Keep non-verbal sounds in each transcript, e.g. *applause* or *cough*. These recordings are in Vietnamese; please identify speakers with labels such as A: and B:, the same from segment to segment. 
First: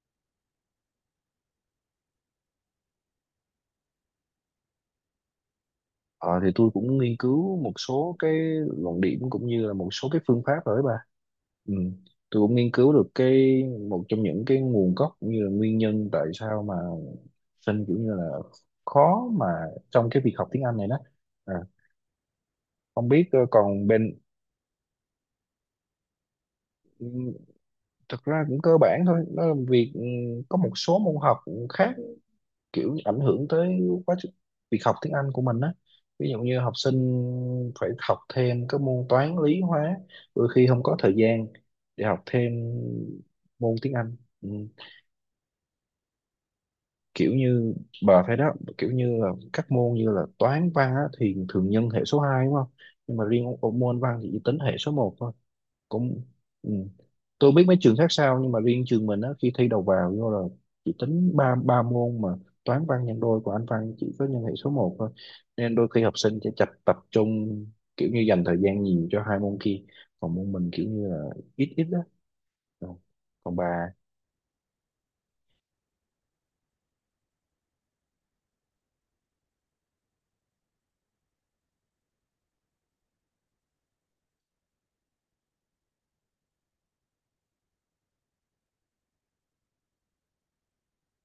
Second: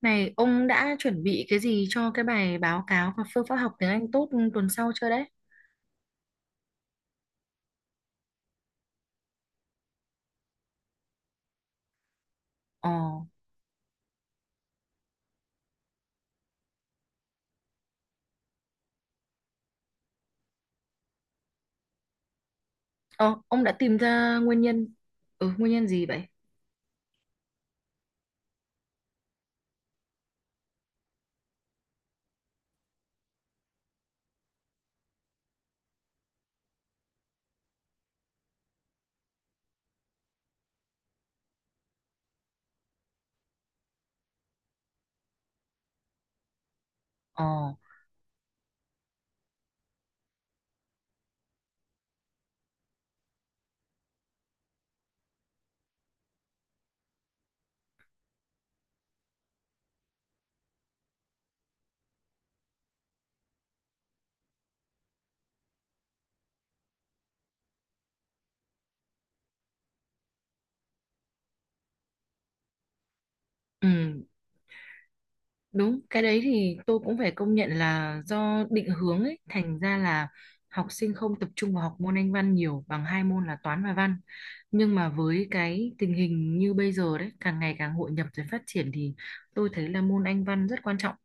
A: Này, ông đã chuẩn bị cái gì cho cái bài báo cáo và phương pháp học tiếng Anh tốt tuần sau chưa đấy?
B: Ờ, thì tôi cũng nghiên cứu một số cái luận điểm cũng như là một số cái phương pháp rồi đấy bà. Ừ. Tôi cũng nghiên
A: Ồ,
B: cứu được cái một trong những cái nguồn gốc cũng như là nguyên nhân tại sao mà sinh kiểu như là khó mà trong cái việc học tiếng Anh này đó. À, không biết
A: ờ, ông đã
B: còn
A: tìm
B: bên,
A: ra nguyên nhân. Ừ, nguyên nhân gì vậy?
B: ừ, thực ra cũng cơ bản thôi, nó là việc có một số môn học khác kiểu ảnh hưởng tới quá trình việc học tiếng Anh của mình á, ví dụ như học sinh phải học thêm các môn toán lý hóa, đôi khi không có thời gian để học thêm môn tiếng Anh. Ừ. Kiểu
A: Ồ,
B: như bà thấy đó, kiểu như là các môn như là toán văn á, thì thường nhân hệ số 2 đúng không, nhưng mà riêng môn văn thì chỉ tính hệ số 1 thôi cũng. Ừ. Tôi biết mấy trường khác sao nhưng mà riêng trường mình á, khi thi đầu vào vô là chỉ tính ba ba môn mà toán văn nhân đôi của anh văn chỉ có nhân hệ số 1 thôi, nên đôi khi học sinh sẽ tập trung, kiểu như dành thời gian nhiều cho hai môn kia, còn môn mình kiểu như là ít ít đó. Ừ. Còn bà.
A: ừ, đúng, cái đấy thì tôi cũng phải công nhận là do định hướng ấy, thành ra là học sinh không tập trung vào học môn Anh văn nhiều bằng hai môn là toán và văn. Nhưng mà với cái tình hình như bây giờ đấy, càng ngày càng hội nhập rồi phát triển thì tôi thấy là môn Anh văn rất quan trọng.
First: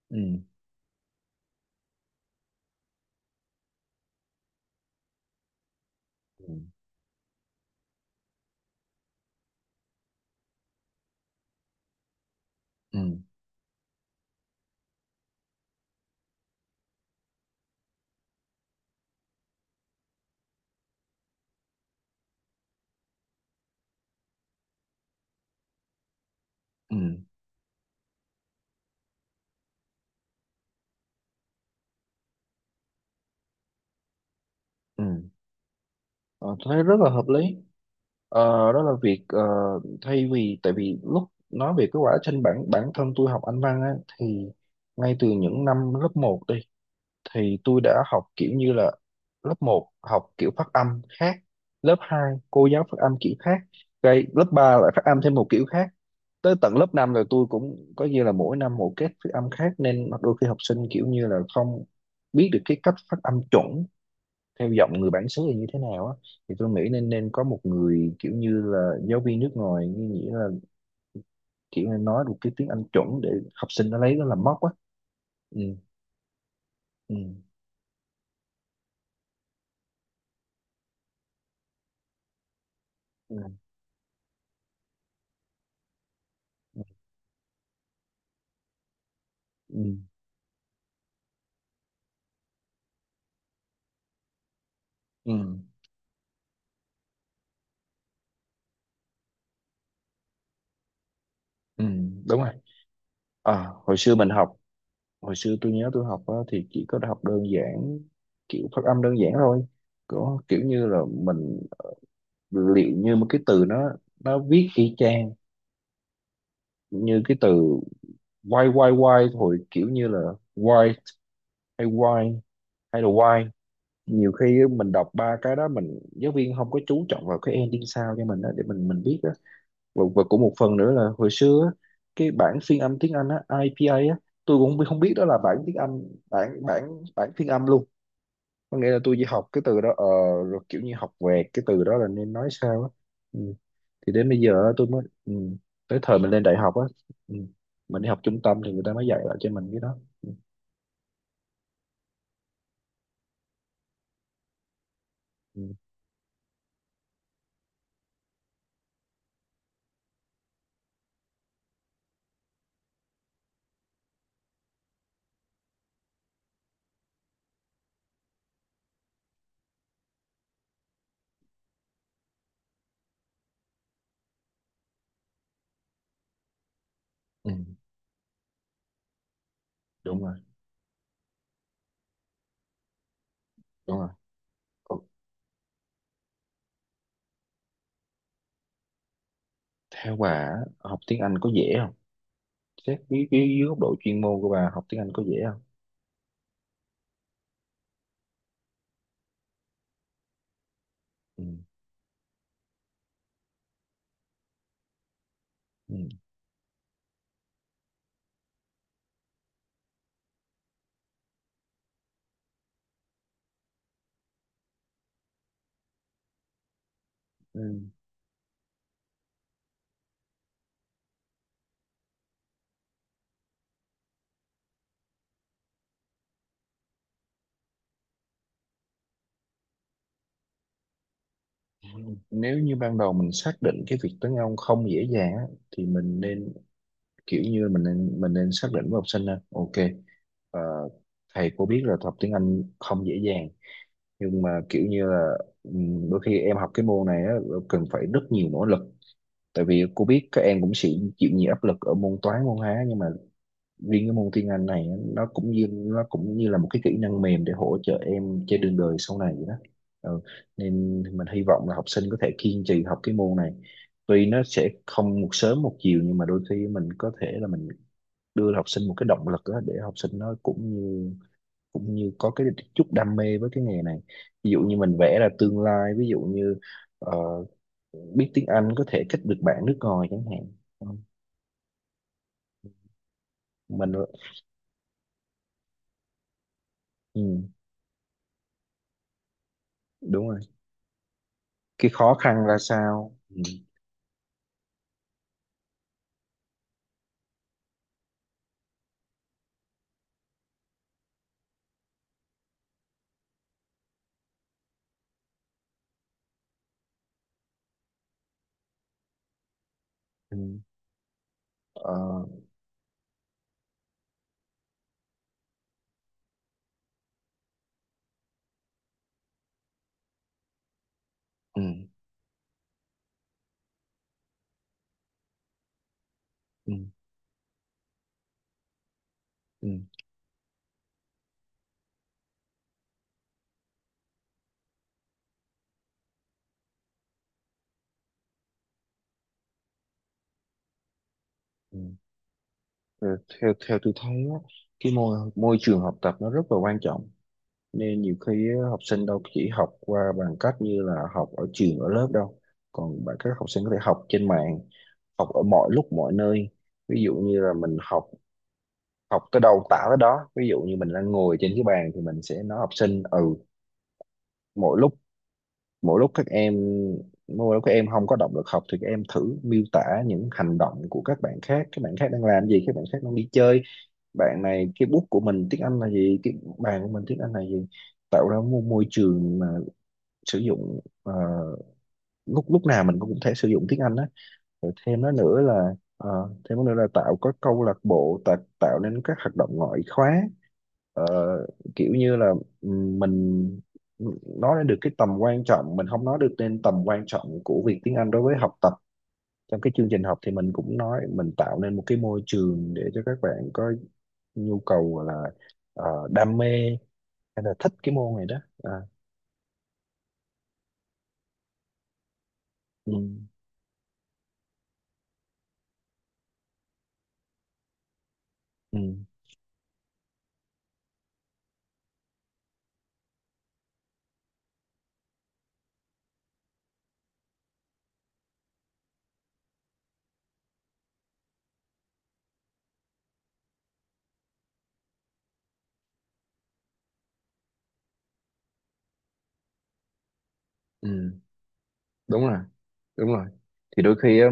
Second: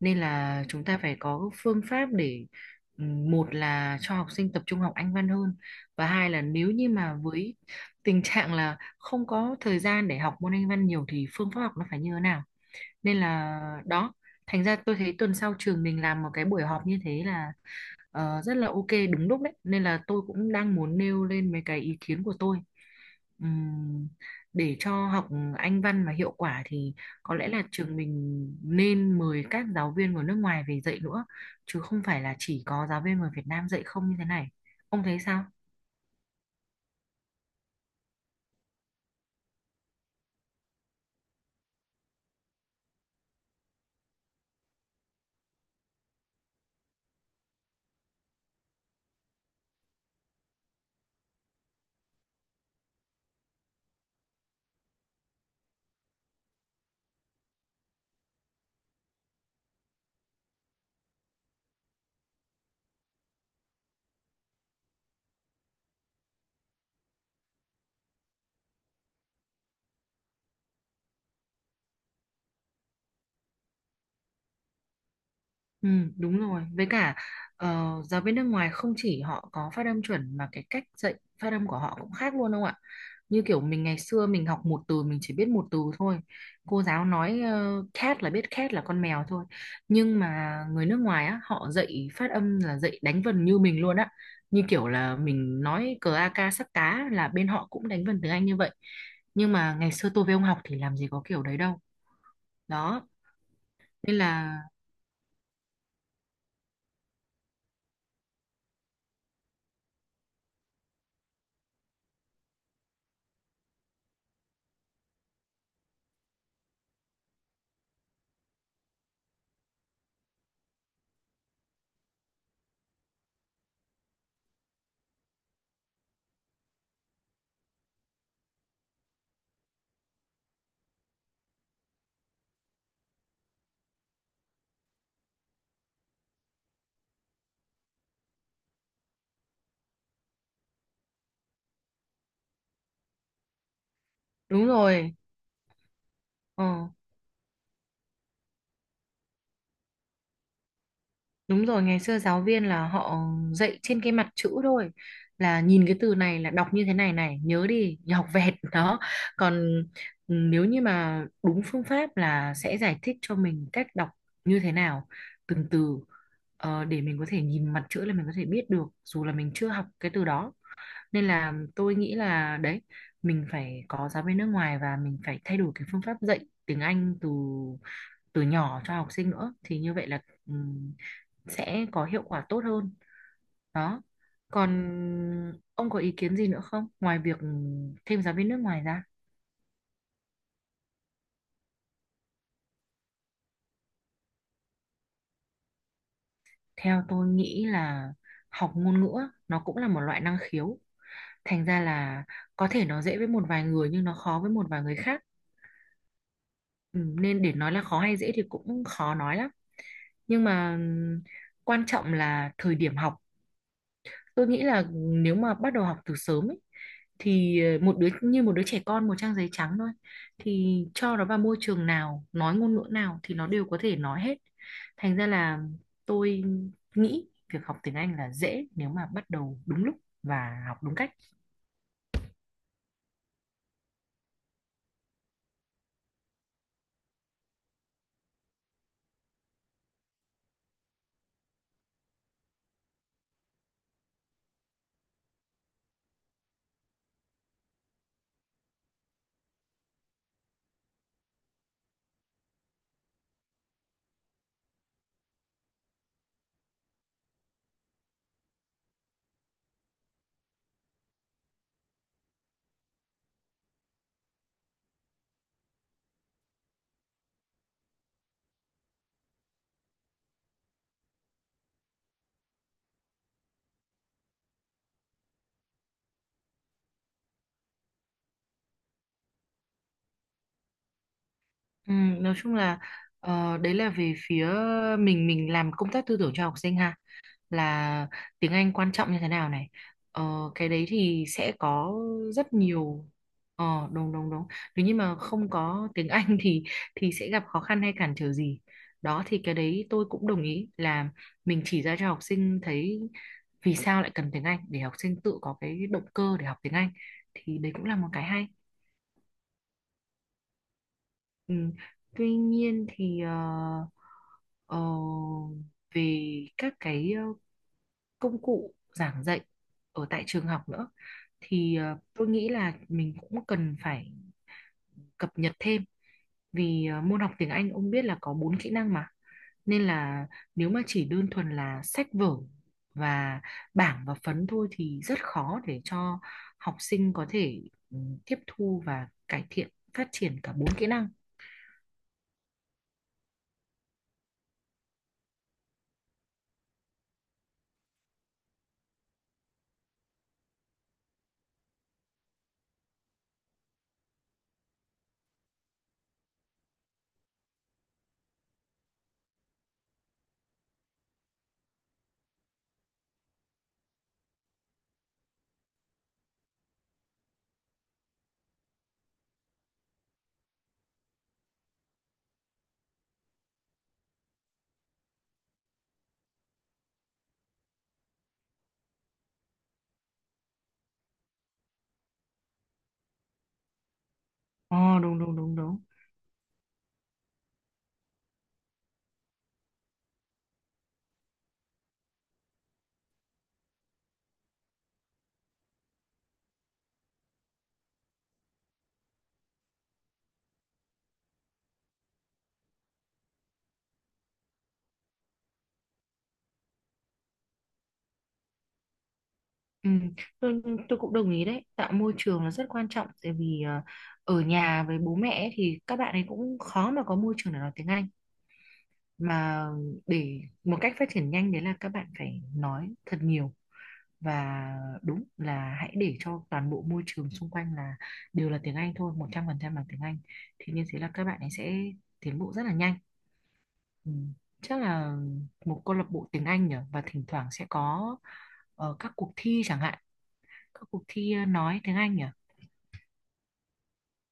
A: Nên
B: Ừ.
A: là chúng ta phải có phương pháp để một là cho học sinh tập trung học Anh văn hơn, và hai là
B: Ừ.
A: nếu như mà với tình trạng là không có thời gian để học môn Anh văn nhiều thì phương pháp học nó phải như thế nào. Nên
B: Ừ.
A: là đó, thành ra tôi thấy tuần sau trường mình làm một cái buổi họp như thế là rất là ok, đúng lúc đấy, nên là tôi cũng đang muốn nêu lên mấy cái ý kiến của tôi. Ừm, để cho học Anh văn mà hiệu quả thì
B: Ừ.
A: có lẽ là trường mình nên mời các giáo viên của nước ngoài về dạy nữa, chứ không phải là chỉ có giáo viên người Việt Nam dạy không như thế này. Ông thấy
B: Ừ.
A: sao?
B: Ờ, tôi thấy rất là hợp lý. Ờ, đó là việc thay vì tại vì lúc nói về cái quá trình bản bản thân tôi học Anh văn á, thì ngay từ những năm lớp 1 đi thì tôi đã học kiểu như là lớp 1 học kiểu phát âm khác, lớp 2 cô giáo phát âm kiểu khác, cái lớp 3 lại phát âm thêm một kiểu khác, tới tận lớp 5 rồi tôi cũng có như là mỗi năm một cách phát âm khác, nên đôi khi học sinh kiểu như là không biết được cái cách phát âm chuẩn theo giọng người bản xứ thì như thế nào á, thì tôi nghĩ nên nên có một người kiểu như là giáo viên nước ngoài, như nghĩa là kiểu là nói được cái tiếng Anh chuẩn để học sinh nó lấy nó làm mốc á. Ừ.
A: Ừ, đúng rồi. Với
B: Ừ.
A: cả giáo viên nước ngoài không chỉ họ có phát âm chuẩn mà cái cách dạy phát âm của họ cũng khác luôn không ạ?
B: Ừ. Ừ.
A: Như kiểu mình ngày xưa mình học một từ mình chỉ biết một từ thôi, cô giáo nói cat là biết cat là con mèo thôi.
B: Ừ.
A: Nhưng mà người nước ngoài á, họ dạy phát âm là dạy đánh vần như mình luôn á, như kiểu là
B: Ừ,
A: mình nói cờ a ca sắp cá là bên họ cũng đánh vần tiếng Anh như vậy. Nhưng mà ngày xưa tôi với ông học thì làm gì có kiểu đấy đâu.
B: ừ, đúng rồi.
A: Đó,
B: À,
A: nên là
B: hồi xưa tôi nhớ tôi học á, thì chỉ có học đơn giản, kiểu phát âm đơn giản thôi, có kiểu như là mình liệu như một cái từ nó viết y chang như cái từ why, why, why, hồi kiểu như là why why hay là why, nhiều khi á, mình đọc ba cái đó, mình giáo viên không có chú trọng vào cái ending sao cho mình á, để mình biết á. Và cũng một phần nữa là hồi xưa á, cái bản phiên âm tiếng Anh á IPA á, tôi cũng không biết đó là bản tiếng Anh, bản bản bản phiên âm luôn. Có nghĩa là tôi chỉ học cái từ đó, rồi kiểu như học vẹt cái từ đó là nên nói sao á. Ừ. Thì đến bây giờ
A: đúng
B: á, tôi mới.
A: rồi.
B: Ừ. Tới thời mình lên đại
A: ờ
B: học á. Ừ. Mình đi học trung tâm thì người ta mới dạy lại cho mình cái đó. Ừ.
A: Đúng rồi, ngày xưa giáo viên là họ dạy trên cái mặt chữ thôi. Là
B: Ừ.
A: nhìn cái từ này là đọc như thế này này, nhớ đi, nhớ học vẹt *laughs* đó. Còn nếu như mà đúng phương pháp là sẽ giải thích cho mình cách đọc như thế nào, từng từ, để mình có thể nhìn mặt chữ là mình có thể biết được dù là mình chưa học cái từ đó. Nên là tôi nghĩ là đấy, mình phải có giáo viên nước ngoài và mình phải thay đổi cái phương pháp dạy tiếng Anh từ
B: Ừ.
A: từ nhỏ cho học sinh nữa, thì như vậy là
B: Đúng rồi.
A: ừm, sẽ có hiệu quả tốt hơn.
B: Đúng
A: Đó,
B: rồi.
A: còn ông có ý kiến gì nữa không ngoài việc thêm giáo viên nước ngoài ra?
B: Theo bà á, học tiếng Anh có dễ không? Xét cái dưới góc độ chuyên môn của bà, học tiếng Anh có dễ không?
A: Theo tôi nghĩ là học ngôn ngữ á, nó cũng là một loại năng khiếu,
B: Ừ.
A: thành ra là có thể nó dễ với một vài người nhưng nó khó với một vài người khác.
B: Ừ.
A: Ừ, nên để nói là khó hay dễ thì cũng khó nói lắm, nhưng mà quan trọng là thời điểm học. Tôi nghĩ là nếu mà bắt đầu học từ sớm ấy, thì
B: Ừ.
A: một đứa trẻ con một trang giấy trắng thôi, thì cho nó vào môi trường nào nói ngôn ngữ nào thì nó đều có thể nói hết, thành ra là tôi nghĩ việc học tiếng Anh là dễ nếu mà bắt đầu đúng lúc và học đúng cách.
B: Nếu như ban đầu mình xác định cái việc tiếng Anh không dễ dàng á, thì mình nên kiểu như mình nên xác định với học sinh là ok, ờ, thầy cô biết là học tiếng Anh không dễ dàng, nhưng mà kiểu như là đôi khi em học cái môn này á, cần phải rất nhiều nỗ lực, tại vì cô biết các em cũng sẽ chịu nhiều áp lực ở môn toán môn hóa, nhưng mà riêng cái môn tiếng Anh này nó cũng như là một cái kỹ năng mềm để hỗ trợ em trên đường đời sau này vậy đó. Ừ. Nên mình hy vọng là học sinh có thể kiên trì học cái môn này, tuy nó sẽ không một sớm một chiều, nhưng mà đôi khi mình có thể là mình đưa học sinh một cái động lực đó, để học sinh nó cũng như có cái chút đam mê với cái nghề này, ví dụ như mình vẽ ra tương lai, ví dụ như ờ, biết tiếng Anh có thể kết được bạn nước ngoài chẳng hạn. Ừ.
A: Ừ, nói chung là đấy là
B: Mình.
A: về phía mình làm công tác tư tưởng cho học sinh ha,
B: Ừ,
A: là tiếng Anh quan trọng như thế nào này,
B: đúng rồi,
A: ờ, cái đấy thì sẽ
B: cái
A: có
B: khó khăn
A: rất
B: ra
A: nhiều.
B: sao. Ừ.
A: Đúng đúng đúng, nếu như mà không có tiếng Anh thì sẽ gặp khó khăn hay cản trở gì, đó thì cái đấy tôi cũng đồng ý là mình chỉ ra cho học sinh thấy vì sao lại cần tiếng Anh để học sinh tự có cái động cơ để học tiếng Anh, thì đấy cũng là một cái hay.
B: Ừ.
A: Ừ.
B: Ờ.
A: Tuy nhiên thì ờ, về các cái công cụ giảng dạy ở tại trường học nữa
B: Ừ.
A: thì tôi nghĩ là mình cũng cần phải cập nhật thêm,
B: Ừ.
A: vì môn học tiếng Anh ông biết là có bốn kỹ năng mà,
B: Ừ.
A: nên là nếu mà chỉ đơn thuần là sách vở và bảng và phấn thôi thì rất khó để cho học sinh có thể ừ, tiếp thu và cải thiện phát triển cả bốn kỹ năng.
B: Ừ. Rồi theo theo tôi thấy á, cái môi môi trường học tập nó rất là quan trọng, nên nhiều khi á, học sinh đâu chỉ học qua bằng cách như là học ở trường ở lớp đâu, còn bạn các học sinh có thể học trên mạng, học ở mọi lúc mọi nơi, ví dụ như là mình học, học tới đâu tả tới đó, ví dụ như mình đang ngồi trên cái bàn thì mình sẽ nói học sinh ừ, mỗi lúc, mỗi lúc các em, mỗi lúc các em không có động lực học thì các em thử miêu tả những hành động của các bạn khác, các bạn khác đang làm gì, các bạn khác đang đi chơi, bạn này cái bút của mình tiếng Anh là gì, cái bàn của mình tiếng Anh là gì, tạo ra một môi trường mà sử dụng, lúc lúc nào mình cũng có thể sử dụng tiếng Anh á, rồi
A: Ồ
B: thêm nó
A: đúng đúng
B: nữa
A: đúng
B: là
A: đúng.
B: tạo, có câu lạc bộ, tạo nên các hoạt động ngoại khóa. Ờ, kiểu như là mình nói lên được cái tầm quan trọng, mình không nói được nên tầm quan trọng của việc tiếng Anh đối với học tập trong cái chương trình học, thì mình cũng nói mình tạo nên một cái môi trường để cho các bạn có nhu cầu gọi là đam mê hay là thích cái môn này đó. À.
A: Ừ, tôi, tôi cũng đồng ý đấy, tạo môi trường là rất quan
B: Ừ.
A: trọng, tại vì ở nhà với bố mẹ ấy thì các bạn ấy cũng khó mà có môi trường để nói tiếng Anh,
B: Ừ.
A: mà để một cách phát triển nhanh đấy là các bạn phải nói thật nhiều, và đúng là hãy để cho toàn bộ môi trường xung quanh là đều là tiếng Anh thôi, 100% là tiếng Anh, thì như thế là các bạn ấy sẽ tiến bộ rất là nhanh. Ừ. Chắc là một câu lạc bộ tiếng Anh nhỉ, và thỉnh thoảng sẽ có các cuộc thi chẳng hạn, các cuộc
B: Ừ.
A: thi nói tiếng Anh
B: Đúng
A: à?
B: rồi. Đúng rồi. Thì đôi khi á,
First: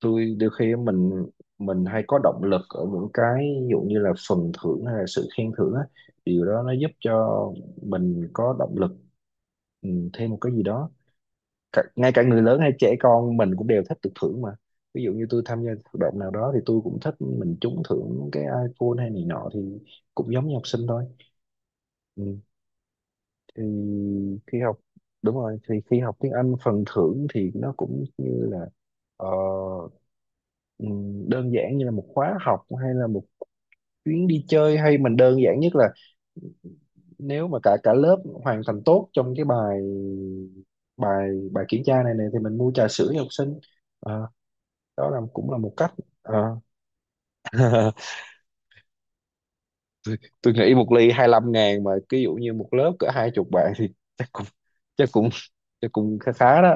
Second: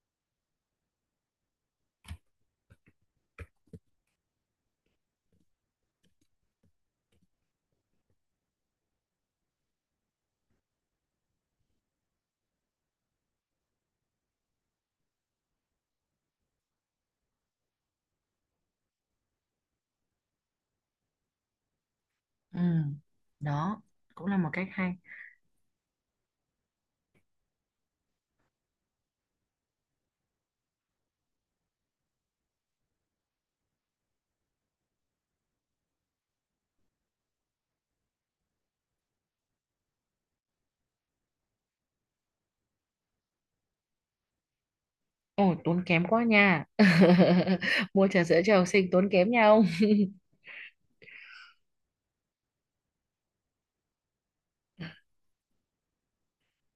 B: tôi đôi khi mình hay có động lực ở những cái ví dụ như là phần thưởng hay là sự khen thưởng á, điều đó nó giúp cho mình có động lực. Ừ, thêm một cái gì đó, ngay cả người lớn hay trẻ con mình cũng đều thích được thưởng mà, ví dụ như tôi tham gia hoạt động nào đó thì tôi cũng thích mình trúng thưởng cái iPhone hay này nọ, thì cũng giống như học sinh thôi. Ừ.
A: Ừ,
B: thì
A: đó cũng là một
B: khi
A: cách
B: học
A: hay.
B: Đúng rồi, thì khi học tiếng Anh phần thưởng thì nó cũng như là ờ, đơn giản như là một khóa học hay là một chuyến đi chơi, hay mình đơn giản nhất là nếu mà cả cả lớp hoàn thành tốt trong cái bài bài bài kiểm tra này này thì mình mua trà sữa cho học sinh. Ờ, đó là cũng
A: Ồ,
B: là một
A: tốn
B: cách.
A: kém quá
B: Ờ.
A: nha *laughs*
B: *laughs*
A: mua trà sữa cho học sinh tốn kém nha ông.
B: Tôi nghĩ một ly 25.000, mà ví dụ như một lớp cỡ hai chục bạn thì chắc cũng chắc cũng chắc cũng khá khá đó.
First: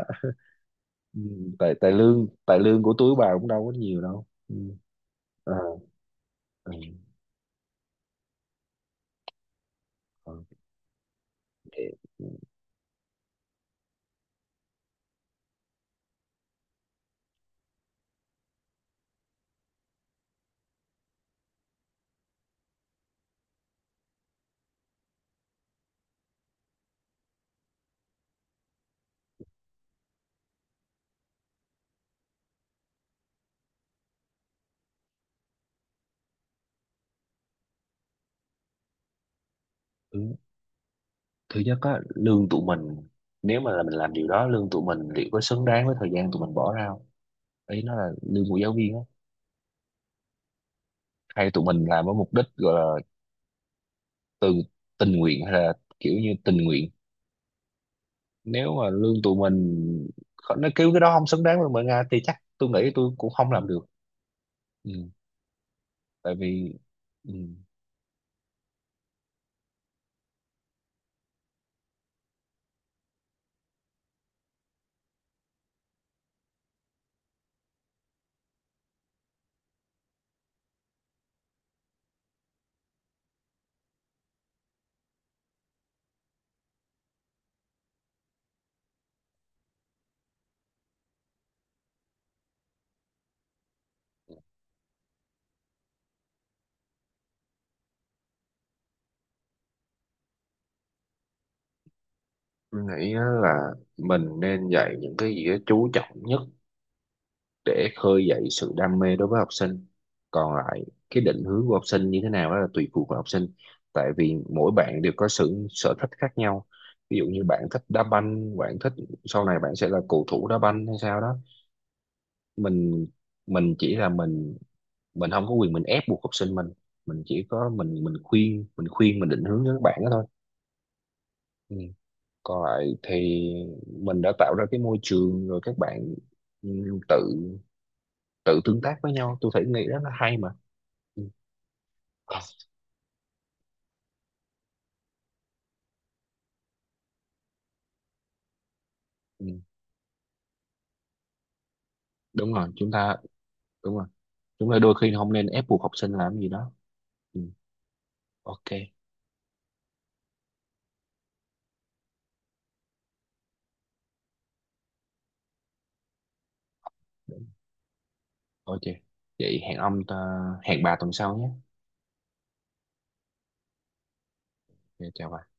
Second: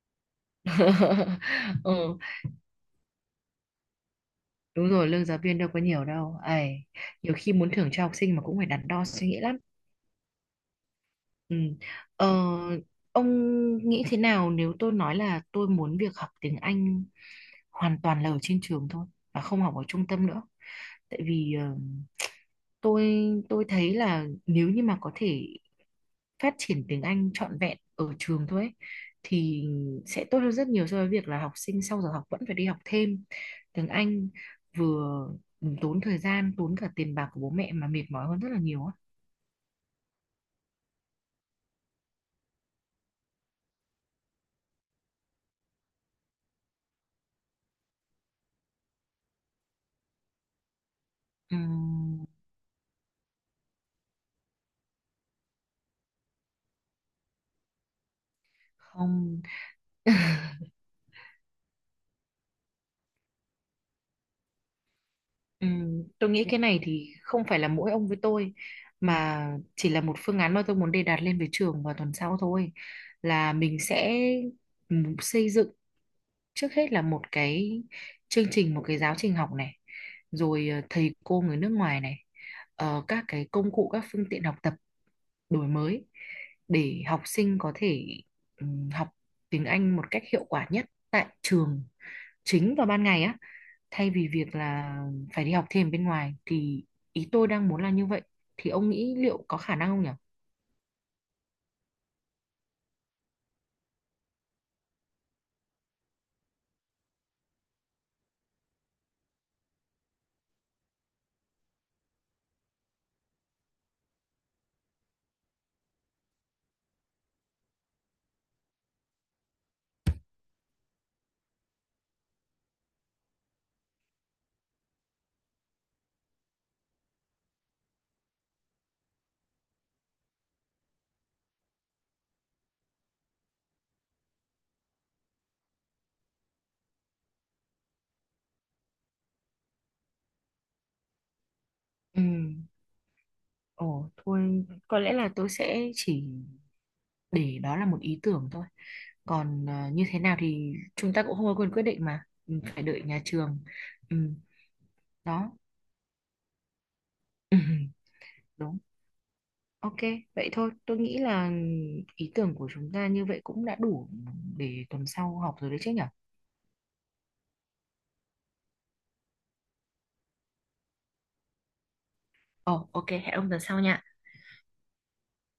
B: Ừ,
A: *laughs*
B: tại
A: Ừ,
B: tại lương của túi bà cũng đâu có nhiều đâu. Ừ.
A: đúng rồi, lương giáo
B: Ờ.
A: viên đâu có nhiều đâu
B: Ừ.
A: ấy, nhiều khi muốn thưởng cho học sinh mà cũng phải đắn đo suy nghĩ lắm.
B: Ờ,
A: Ừ.
B: ok.
A: Ờ, ông nghĩ thế nào nếu tôi nói là tôi muốn việc học tiếng Anh hoàn toàn là ở trên trường thôi và không học ở trung tâm nữa? Tại vì tôi tôi thấy là nếu như mà có thể phát triển tiếng Anh trọn vẹn ở trường thôi ấy, thì sẽ tốt hơn rất nhiều so với việc là học sinh sau giờ học vẫn phải đi học thêm tiếng Anh, vừa tốn thời gian, tốn cả tiền bạc của bố mẹ, mà mệt mỏi hơn rất là nhiều á.
B: Ừ. Thứ nhất á lương tụi mình, nếu mà là mình làm điều đó lương tụi mình liệu có xứng đáng với thời gian tụi mình bỏ ra không, ý nó là lương của giáo viên á, hay tụi mình làm với
A: Ừm,
B: mục đích gọi là từ tình nguyện hay là kiểu như tình nguyện, nếu mà lương tụi
A: Không.
B: mình nó kêu cái đó không xứng đáng với mình Nga thì chắc tôi nghĩ tôi cũng không làm được. Ừ.
A: Ừ, tôi
B: Tại
A: nghĩ cái
B: vì.
A: này thì
B: Ừ.
A: không phải là mỗi ông với tôi, mà chỉ là một phương án mà tôi muốn đề đạt lên với trường vào tuần sau thôi, là mình sẽ xây dựng trước hết là một cái chương trình, một cái giáo trình học này, rồi thầy cô người nước ngoài này, các cái công cụ, các phương tiện học tập đổi mới để học sinh có thể ừ, học tiếng Anh một cách hiệu quả nhất tại trường chính vào ban ngày á, thay vì việc là phải đi học thêm bên ngoài, thì ý tôi đang muốn là như vậy. Thì ông nghĩ liệu có khả năng không nhỉ?
B: Tôi nghĩ á là mình nên dạy những cái gì đó chú trọng nhất để khơi dậy sự đam mê đối với học sinh, còn lại cái định hướng của học sinh như thế nào đó là tùy thuộc vào học sinh, tại vì mỗi bạn đều có sự sở thích khác nhau, ví dụ như bạn thích đá banh, bạn thích sau này bạn sẽ là cầu thủ đá banh hay sao đó, mình mình chỉ là mình không có quyền mình ép buộc học sinh mình chỉ có mình khuyên mình định hướng cho các bạn đó thôi. Ừ. Còn lại thì mình đã tạo ra cái môi trường rồi, các bạn ừ, tự tự tương tác với nhau, tôi thấy nghĩ rất là hay mà. Ừ.
A: Ừ, ồ thôi có lẽ là tôi sẽ chỉ để đó là một ý tưởng thôi.
B: Ừ.
A: Còn như thế nào thì chúng ta cũng không có quyền quyết định mà.
B: Đúng
A: Ừ,
B: rồi.
A: phải
B: Chúng
A: đợi
B: ta.
A: nhà trường.
B: Đúng rồi,
A: Ừ,
B: chúng ta đôi khi không nên
A: đó.
B: ép buộc học sinh làm gì đó. Ừ.
A: *laughs* Ừ,
B: Ok.
A: đúng. Ok, vậy thôi. Tôi nghĩ là ý tưởng của chúng ta như vậy cũng đã đủ để tuần sau học rồi đấy chứ nhỉ?
B: Ok, vậy hẹn hẹn bà tuần sau nhé.
A: Ồ, ok, hẹn ông tuần sau nha.
B: Ok, chào bà.